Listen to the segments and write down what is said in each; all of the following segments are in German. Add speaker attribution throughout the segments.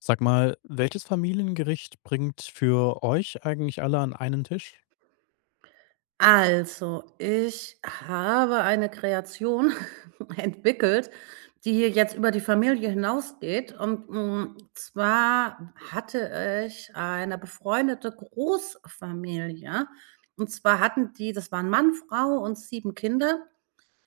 Speaker 1: Sag mal, welches Familiengericht bringt für euch eigentlich alle an einen Tisch?
Speaker 2: Also, ich habe eine Kreation entwickelt, die jetzt über die Familie hinausgeht. Und zwar hatte ich eine befreundete Großfamilie. Und zwar, hatten die das waren Mann, Frau und 7 Kinder.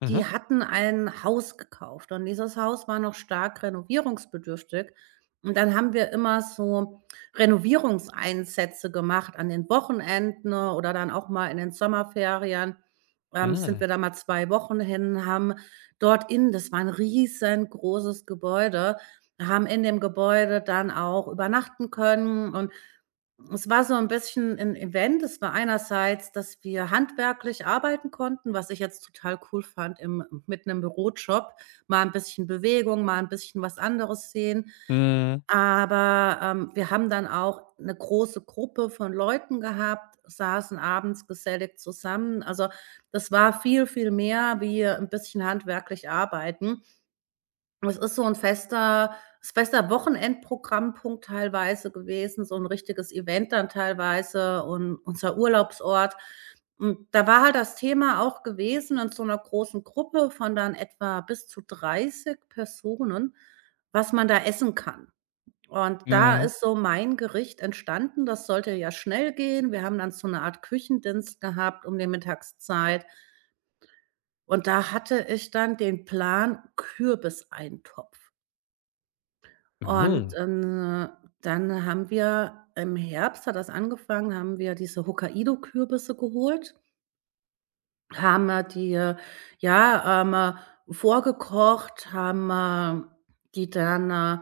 Speaker 1: Mhm.
Speaker 2: Die hatten ein Haus gekauft und dieses Haus war noch stark renovierungsbedürftig. Und dann haben wir immer so Renovierungseinsätze gemacht an den Wochenenden oder dann auch mal in den Sommerferien. Sind
Speaker 1: Mhm.
Speaker 2: wir da mal 2 Wochen hin, haben dort in das war ein riesengroßes Gebäude, haben in dem Gebäude dann auch übernachten können, und es war so ein bisschen ein Event. Es war einerseits, dass wir handwerklich arbeiten konnten, was ich jetzt total cool fand im mit einem Bürojob. Mal ein bisschen Bewegung, mal ein bisschen was anderes sehen.
Speaker 1: Mhm.
Speaker 2: Aber wir haben dann auch eine große Gruppe von Leuten gehabt, saßen abends gesellig zusammen. Also, das war viel, viel mehr wie ein bisschen handwerklich arbeiten. Es ist so ein fester Wochenendprogrammpunkt teilweise gewesen, so ein richtiges Event dann teilweise und unser Urlaubsort. Und da war halt das Thema auch gewesen in so einer großen Gruppe von dann etwa bis zu 30 Personen, was man da essen kann. Und da
Speaker 1: Mhm.
Speaker 2: ist so mein Gericht entstanden. Das sollte ja schnell gehen. Wir haben dann so eine Art Küchendienst gehabt um die Mittagszeit, und da hatte ich dann den Plan: Kürbiseintopf. Und
Speaker 1: Mhm.
Speaker 2: dann, haben wir im Herbst hat das angefangen, haben wir diese Hokkaido-Kürbisse geholt, haben wir die ja vorgekocht, haben die dann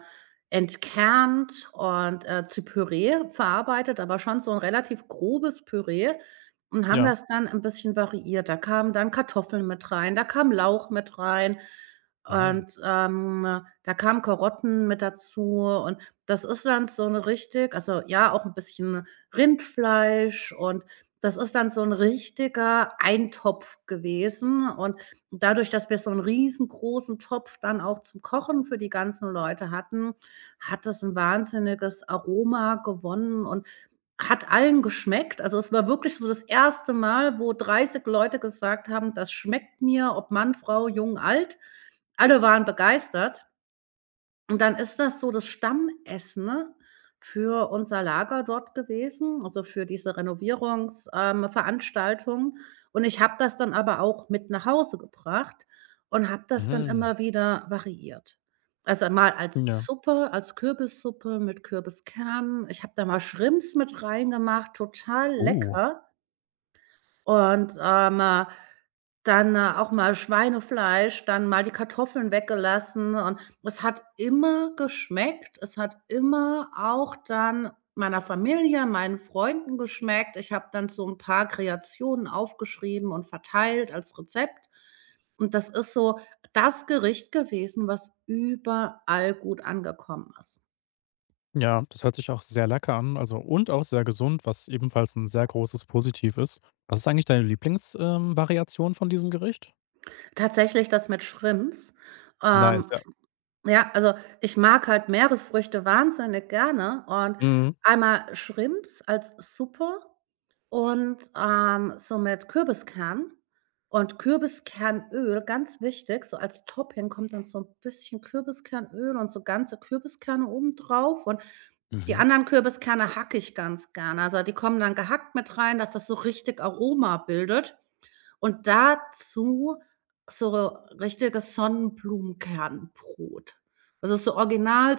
Speaker 2: entkernt und zu Püree verarbeitet, aber schon so ein relativ grobes Püree, und haben
Speaker 1: Ja.
Speaker 2: das dann ein bisschen variiert. Da kamen dann Kartoffeln mit rein, da kam Lauch mit rein,
Speaker 1: Mhm.
Speaker 2: und da kamen Karotten mit dazu. Und das ist dann so eine richtig, also, ja, auch ein bisschen Rindfleisch, und das ist dann so ein richtiger Eintopf gewesen. Und dadurch, dass wir so einen riesengroßen Topf dann auch zum Kochen für die ganzen Leute hatten, hat das ein wahnsinniges Aroma gewonnen und hat allen geschmeckt. Also, es war wirklich so das erste Mal, wo 30 Leute gesagt haben: „Das schmeckt mir", ob Mann, Frau, jung, alt. Alle waren begeistert. Und dann ist das so das Stammessen, ne, für unser Lager dort gewesen, also für diese Renovierungs Veranstaltung. Und ich habe das dann aber auch mit nach Hause gebracht und habe das dann
Speaker 1: Mhm.
Speaker 2: immer wieder variiert. Also mal als
Speaker 1: Ja.
Speaker 2: Suppe, als Kürbissuppe mit Kürbiskernen. Ich habe da mal Shrimps mit reingemacht, total
Speaker 1: Uh.
Speaker 2: lecker. Und dann auch mal Schweinefleisch, dann mal die Kartoffeln weggelassen, und es hat immer geschmeckt. Es hat immer auch dann meiner Familie, meinen Freunden geschmeckt. Ich habe dann so ein paar Kreationen aufgeschrieben und verteilt als Rezept. Und das ist so das Gericht gewesen, was überall gut angekommen ist.
Speaker 1: Ja, das hört sich auch sehr lecker an, also, und auch sehr gesund, was ebenfalls ein sehr großes Positiv ist. Was ist eigentlich deine Lieblingsvariation Variation von diesem Gericht?
Speaker 2: Tatsächlich das mit Shrimps,
Speaker 1: Nice,
Speaker 2: ähm,
Speaker 1: ja.
Speaker 2: ja, also, ich mag halt Meeresfrüchte wahnsinnig gerne, und
Speaker 1: Mhm.
Speaker 2: einmal Shrimps als Suppe und so mit Kürbiskern und Kürbiskernöl, ganz wichtig, so als Topping kommt dann so ein bisschen Kürbiskernöl und so ganze Kürbiskerne oben drauf, und die
Speaker 1: Mhm.
Speaker 2: anderen Kürbiskerne hacke ich ganz gerne. Also, die kommen dann gehackt mit rein, dass das so richtig Aroma bildet, und dazu so richtiges Sonnenblumenkernbrot. Also so original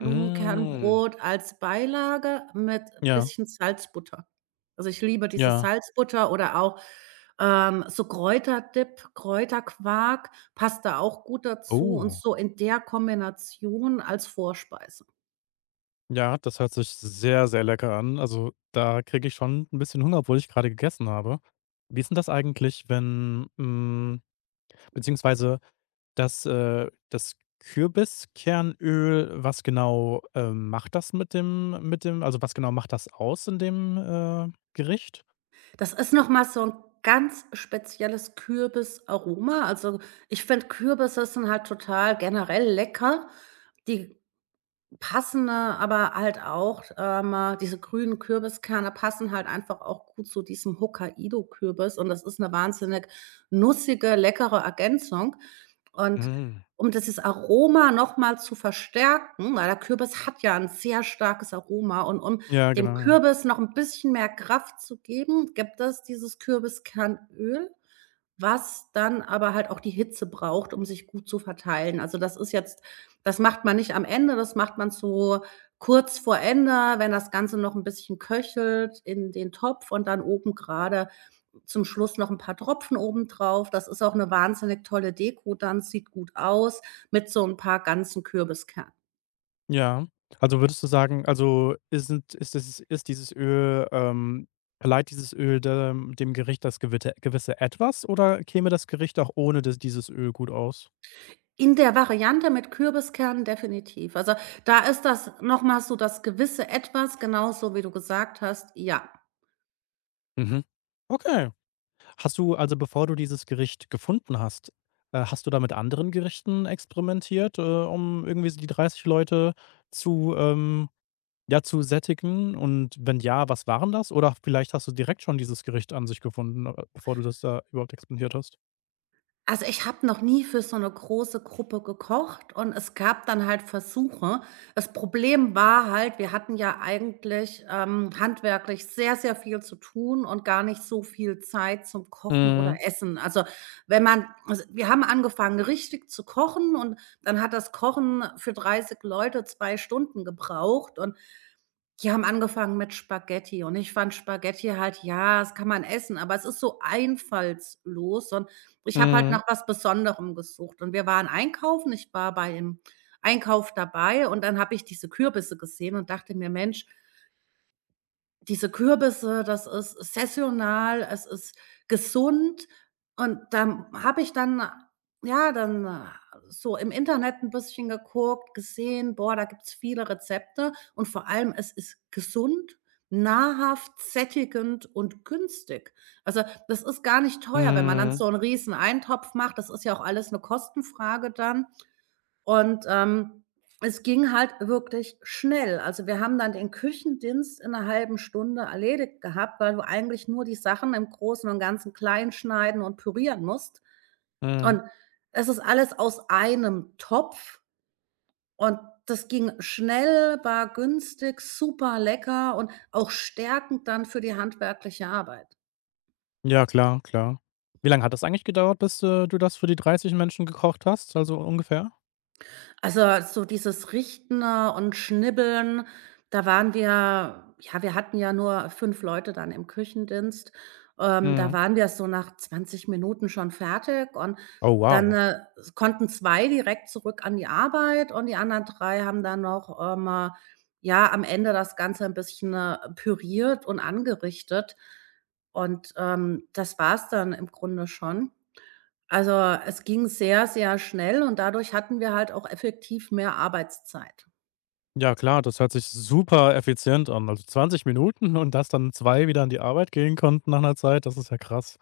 Speaker 1: Mhm.
Speaker 2: als Beilage mit ein
Speaker 1: Ja,
Speaker 2: bisschen Salzbutter. Also, ich liebe diese
Speaker 1: ja.
Speaker 2: Salzbutter oder auch so Kräuterdip, Kräuterquark passt da auch gut dazu, und
Speaker 1: Oh.
Speaker 2: so in der Kombination als Vorspeise.
Speaker 1: Ja, das hört sich sehr, sehr lecker an. Also, da kriege ich schon ein bisschen Hunger, obwohl ich gerade gegessen habe. Wie ist denn das eigentlich, wenn beziehungsweise das Kürbiskernöl, was genau, macht das mit dem also, was genau macht das aus in dem Gericht?
Speaker 2: Das ist noch mal so ein ganz spezielles Kürbisaroma. Also, ich finde, Kürbisse sind halt total generell lecker. Die Passende, aber halt auch diese grünen Kürbiskerne passen halt einfach auch gut zu diesem Hokkaido-Kürbis, und das ist eine wahnsinnig nussige, leckere Ergänzung. Und
Speaker 1: Mhm.
Speaker 2: um dieses Aroma noch mal zu verstärken, weil der Kürbis hat ja ein sehr starkes Aroma, und um
Speaker 1: Ja,
Speaker 2: dem
Speaker 1: genau, ja.
Speaker 2: Kürbis noch ein bisschen mehr Kraft zu geben, gibt es dieses Kürbiskernöl, was dann aber halt auch die Hitze braucht, um sich gut zu verteilen. Also, das ist jetzt das macht man nicht am Ende, das macht man so kurz vor Ende, wenn das Ganze noch ein bisschen köchelt in den Topf, und dann oben gerade zum Schluss noch ein paar Tropfen oben drauf. Das ist auch eine wahnsinnig tolle Deko dann, sieht gut aus mit so ein paar ganzen Kürbiskernen.
Speaker 1: Ja. Also, würdest du sagen also, ist sind ist es ist dieses Öl verleiht dieses Öl dem dem Gericht das gewisse gewisse Etwas, oder käme das Gericht auch ohne das dieses Öl gut aus?
Speaker 2: In der Variante mit Kürbiskernen definitiv. Also, da ist das noch mal so das gewisse Etwas, genauso wie du gesagt hast, ja.
Speaker 1: Mhm. Okay. Hast du also, bevor du dieses Gericht gefunden hast, hast du da mit anderen Gerichten experimentiert, um irgendwie so die 30 Leute zu, ja, zu sättigen? Und wenn ja, was waren das? Oder vielleicht hast du direkt schon dieses Gericht an sich gefunden, bevor du das da überhaupt experimentiert hast?
Speaker 2: Also, ich habe noch nie für so eine große Gruppe gekocht, und es gab dann halt Versuche. Das Problem war halt, wir hatten ja eigentlich handwerklich sehr, sehr viel zu tun und gar nicht so viel Zeit zum Kochen
Speaker 1: Mhm.
Speaker 2: oder Essen. Also, wenn man also, wir haben angefangen, richtig zu kochen, und dann hat das Kochen für 30 Leute 2 Stunden gebraucht, und die haben angefangen mit Spaghetti, und ich fand Spaghetti halt, ja, das kann man essen, aber es ist so einfallslos, und ich habe halt
Speaker 1: Mhm,
Speaker 2: nach was Besonderem gesucht, und wir waren einkaufen. Ich war bei dem Einkauf dabei, und dann habe ich diese Kürbisse gesehen und dachte mir: „Mensch, diese Kürbisse, das ist saisonal, es ist gesund". Und dann habe ich dann ja, dann so im Internet ein bisschen geguckt, gesehen, boah, da gibt's viele Rezepte, und vor allem es ist gesund, nahrhaft, sättigend und günstig. Also, das ist gar nicht teuer, wenn man dann
Speaker 1: mhm,
Speaker 2: so einen Riesen-Eintopf macht. Das ist ja auch alles eine Kostenfrage dann. Und es ging halt wirklich schnell. Also, wir haben dann den Küchendienst in einer halben Stunde erledigt gehabt, weil du eigentlich nur die Sachen im Großen und Ganzen klein schneiden und pürieren musst.
Speaker 1: mhm.
Speaker 2: Und es ist alles aus einem Topf, und das ging schnell, war günstig, super lecker und auch stärkend dann für die handwerkliche Arbeit.
Speaker 1: Ja, klar, klar. Wie lange hat das eigentlich gedauert, bis, du das für die 30 Menschen gekocht hast, also ungefähr?
Speaker 2: Also, so dieses Richten und Schnibbeln, da waren wir, ja, wir hatten ja nur 5 Leute dann im Küchendienst. Da
Speaker 1: Mhm.
Speaker 2: waren wir so nach 20 Minuten schon fertig, und
Speaker 1: Oh,
Speaker 2: dann
Speaker 1: wow.
Speaker 2: konnten 2 direkt zurück an die Arbeit, und die anderen 3 haben dann noch ja, am Ende das Ganze ein bisschen püriert und angerichtet. Und das war's dann im Grunde schon. Also, es ging sehr, sehr schnell, und dadurch hatten wir halt auch effektiv mehr Arbeitszeit.
Speaker 1: Ja klar, das hört sich super effizient an. Also 20 Minuten, und dass dann 2 wieder an die Arbeit gehen konnten nach einer Zeit, das ist ja krass.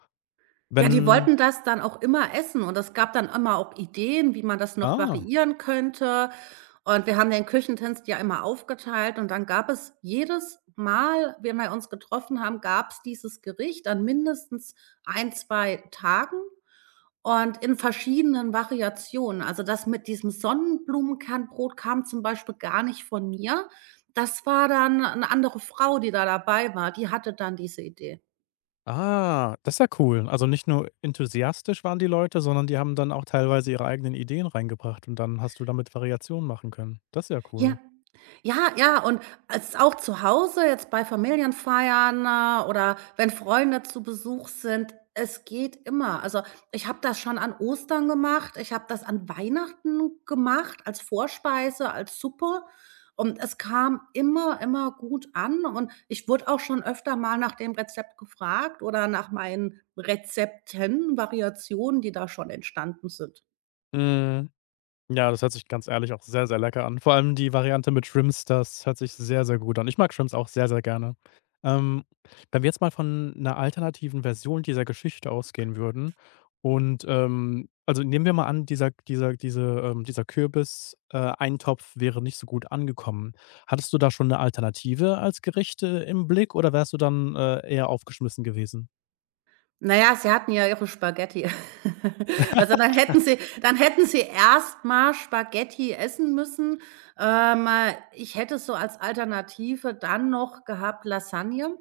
Speaker 2: Ja, die
Speaker 1: Wenn
Speaker 2: wollten das dann auch immer essen, und es gab dann immer auch Ideen, wie man das noch
Speaker 1: ah,
Speaker 2: variieren könnte. Und wir haben den Küchentisch ja immer aufgeteilt, und dann gab es jedes Mal, wenn wir uns getroffen haben, gab es dieses Gericht an mindestens ein 2 Tagen. Und in verschiedenen Variationen. Also, das mit diesem Sonnenblumenkernbrot kam zum Beispiel gar nicht von mir. Das war dann 'ne andere Frau, die da dabei war, die hatte dann diese Idee.
Speaker 1: ah, das ist ja cool. Also nicht nur enthusiastisch waren die Leute, sondern die haben dann auch teilweise ihre eigenen Ideen reingebracht und dann hast du damit Variationen machen können. Das ist ja
Speaker 2: Ja.
Speaker 1: cool.
Speaker 2: Ja, ja, und als auch zu Hause, jetzt bei Familienfeiern oder wenn Freunde zu Besuch sind, es geht immer. Also, ich habe das schon an Ostern gemacht, ich habe das an Weihnachten gemacht als Vorspeise, als Suppe, und es kam immer, immer gut an, und ich wurde auch schon öfter mal nach dem Rezept gefragt oder nach meinen Rezepten, Variationen, die da schon entstanden sind.
Speaker 1: Mhm. Ja, das hört sich ganz ehrlich auch sehr, sehr lecker an. Vor allem die Variante mit Shrimps, das hört sich sehr, sehr gut an. Ich mag Shrimps auch sehr, sehr gerne. Ähm, Wenn wir jetzt mal von einer alternativen Version dieser Geschichte ausgehen würden und, also, nehmen wir mal an, dieser Kürbis Eintopf wäre nicht so gut angekommen. Hattest du da schon eine Alternative als Gericht, im Blick, oder wärst du dann, eher aufgeschmissen gewesen?
Speaker 2: Na ja, sie hatten ja ihre Spaghetti. Also, dann hätten sie erstmal Spaghetti essen müssen. Ähm, Ich hätte so als Alternative dann noch gehabt: Lasagne.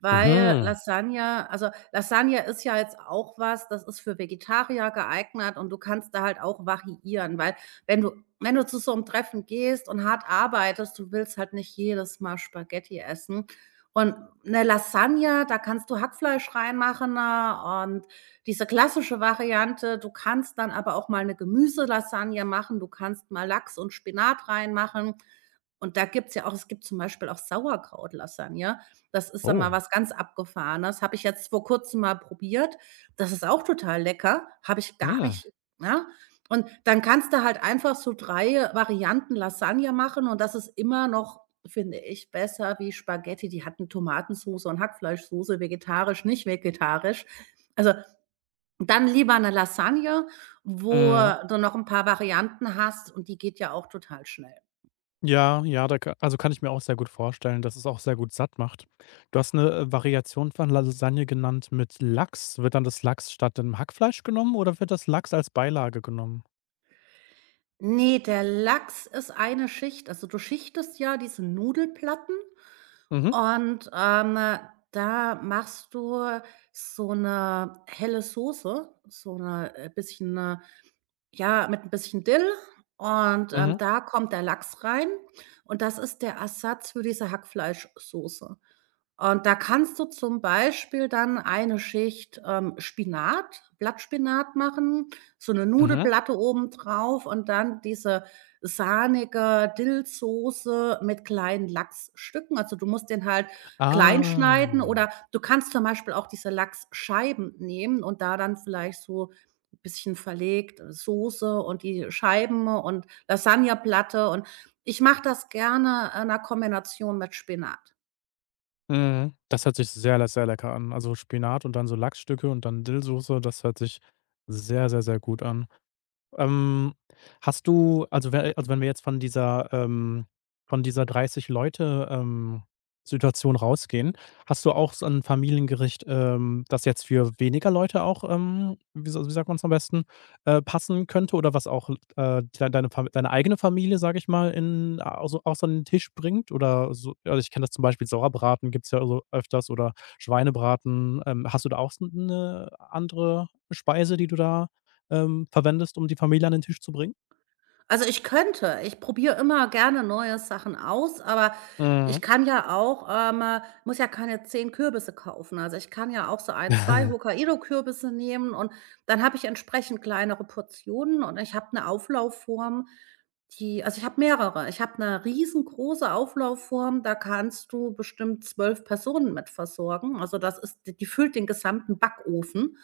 Speaker 2: Weil
Speaker 1: Mhm.
Speaker 2: Lasagne, also, Lasagne ist ja jetzt auch was, das ist für Vegetarier geeignet, und du kannst da halt auch variieren, weil, wenn du wenn du zu so einem Treffen gehst und hart arbeitest, du willst halt nicht jedes Mal Spaghetti essen. Und 'ne Lasagne, da kannst du Hackfleisch reinmachen und diese klassische Variante. Du kannst dann aber auch mal eine Gemüselasagne machen, du kannst mal Lachs und Spinat reinmachen. Und da gibt's ja auch es gibt zum Beispiel auch Sauerkraut-Lasagne, ja? Das ist dann mal
Speaker 1: Oh.
Speaker 2: was ganz Abgefahrenes. Habe ich jetzt vor Kurzem mal probiert. Das ist auch total lecker. Habe ich gar
Speaker 1: Mhm.
Speaker 2: nicht, ne? Und dann kannst du halt einfach so 3 Varianten Lasagne machen, und das ist immer noch, finde ich, besser wie Spaghetti. Die hatten Tomatensoße und Hackfleischsoße, vegetarisch, nicht vegetarisch. Also, dann lieber eine Lasagne, wo
Speaker 1: Mhm.
Speaker 2: du noch ein paar Varianten hast, und die geht ja auch total schnell.
Speaker 1: Ja, ja, da ka also, kann ich mir auch sehr gut vorstellen, dass es auch sehr gut satt macht. Du hast eine Variation von Lasagne genannt mit Lachs. Wird dann das Lachs statt dem Hackfleisch genommen oder wird das Lachs als Beilage genommen?
Speaker 2: Nee, der Lachs ist eine Schicht. Also, du schichtest ja diese Nudelplatten,
Speaker 1: Mhm,
Speaker 2: und da machst du so eine helle Soße, so 'ne bisschen ja, mit ein bisschen Dill, und
Speaker 1: mhm,
Speaker 2: da kommt der Lachs rein, und das ist der Ersatz für diese Hackfleischsoße. Und da kannst du zum Beispiel dann eine Schicht Spinat Blattspinat machen, so eine
Speaker 1: mhm.
Speaker 2: Nudelplatte obendrauf, und dann diese sahnige Dillsoße mit kleinen Lachsstücken. Also, du musst den halt klein
Speaker 1: Ah.
Speaker 2: schneiden, oder du kannst zum Beispiel auch diese Lachsscheiben nehmen und da dann vielleicht so ein bisschen verlegt Soße und die Scheiben und Lasagneplatte, und ich mache das gerne in 'ner Kombination mit Spinat.
Speaker 1: Mhm. Das hört sich sehr lecker an. Also, Spinat und dann so Lachsstücke und dann Dillsoße, das hört sich sehr, sehr, sehr gut an. Ähm, hast du also, we also, wenn wir jetzt von dieser 30 Leute, Situation rausgehen, hast du auch so ein Familiengericht, das jetzt für weniger Leute auch, wie sa wie sagt man's am besten, passen könnte, oder was auch, deine Fam deine eigene Familie, sage ich mal, in au so auf so einen Tisch bringt oder so also, ich kenne das zum Beispiel, Sauerbraten gibt's ja so öfters oder Schweinebraten. Hast du da auch so eine andere Speise, die du da verwendest, um die Familie an den Tisch zu bringen?
Speaker 2: Also, ich probiere immer gerne neue Sachen aus, aber
Speaker 1: Mhm.
Speaker 2: ich kann ja auch, muss ja keine 10 Kürbisse kaufen. Also, ich kann ja auch so ein, 2 Hokkaido-Kürbisse nehmen, und dann habe ich entsprechend kleinere Portionen, und ich habe eine Auflaufform, die, also, ich habe mehrere. Ich habe eine riesengroße Auflaufform, da kannst du bestimmt 12 Personen mit versorgen. Also, das ist die, die füllt den gesamten Backofen.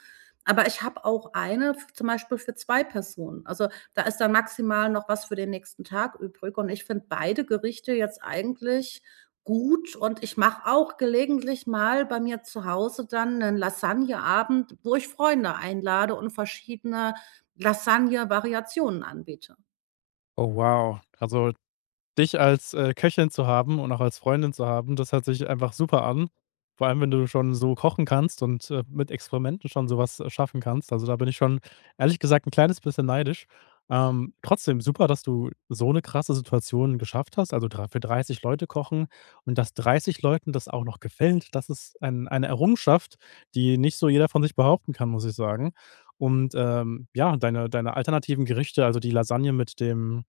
Speaker 2: Aber ich habe auch eine f zum Beispiel für 2 Personen. Also, da ist dann maximal noch was für den nächsten Tag übrig, und ich finde beide Gerichte jetzt eigentlich gut, und ich mache auch gelegentlich mal bei mir zu Hause dann einen Lasagneabend, wo ich Freunde einlade und verschiedene Lasagne-Variationen anbiete.
Speaker 1: Oh wow. Also, dich als, Köchin zu haben und auch als Freundin zu haben, das hört sich einfach super an. Vor allem, wenn du schon so kochen kannst und, mit Experimenten schon sowas was schaffen kannst. Also, da bin ich schon ehrlich gesagt ein kleines bisschen neidisch. Trotzdem super, dass du so eine krasse Situation geschafft hast, also drei für 30 Leute kochen und dass 30 Leuten das auch noch gefällt. Das ist eine Errungenschaft, die nicht so jeder von sich behaupten kann, muss ich sagen. Und, ja, deine alternativen Gerichte, also die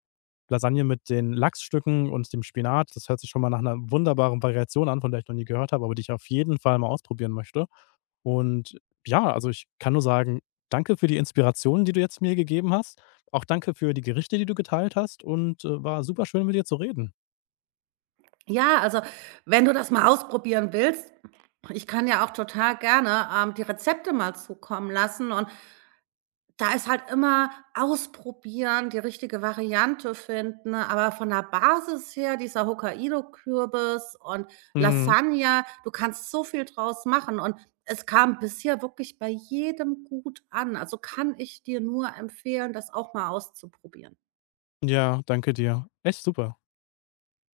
Speaker 1: Lasagne mit den Lachsstücken und dem Spinat. Das hört sich schon mal nach einer wunderbaren Variation an, von der ich noch nie gehört habe, aber die ich auf jeden Fall mal ausprobieren möchte. Und ja, also, ich kann nur sagen, danke für die Inspirationen, die du jetzt mir gegeben hast. Auch danke für die Gerichte, die du geteilt hast und, war super schön mit dir zu reden.
Speaker 2: Ja, also, wenn du das mal ausprobieren willst, ich kann ja auch total gerne die Rezepte mal zukommen lassen. Und da ist halt immer ausprobieren, die richtige Variante finden, ne? Aber von der Basis her, dieser Hokkaido-Kürbis und
Speaker 1: Mhm.
Speaker 2: Lasagne, du kannst so viel draus machen, und es kam bisher wirklich bei jedem gut an. Also, kann ich dir nur empfehlen, das auch mal auszuprobieren.
Speaker 1: Ja, danke dir. Echt super.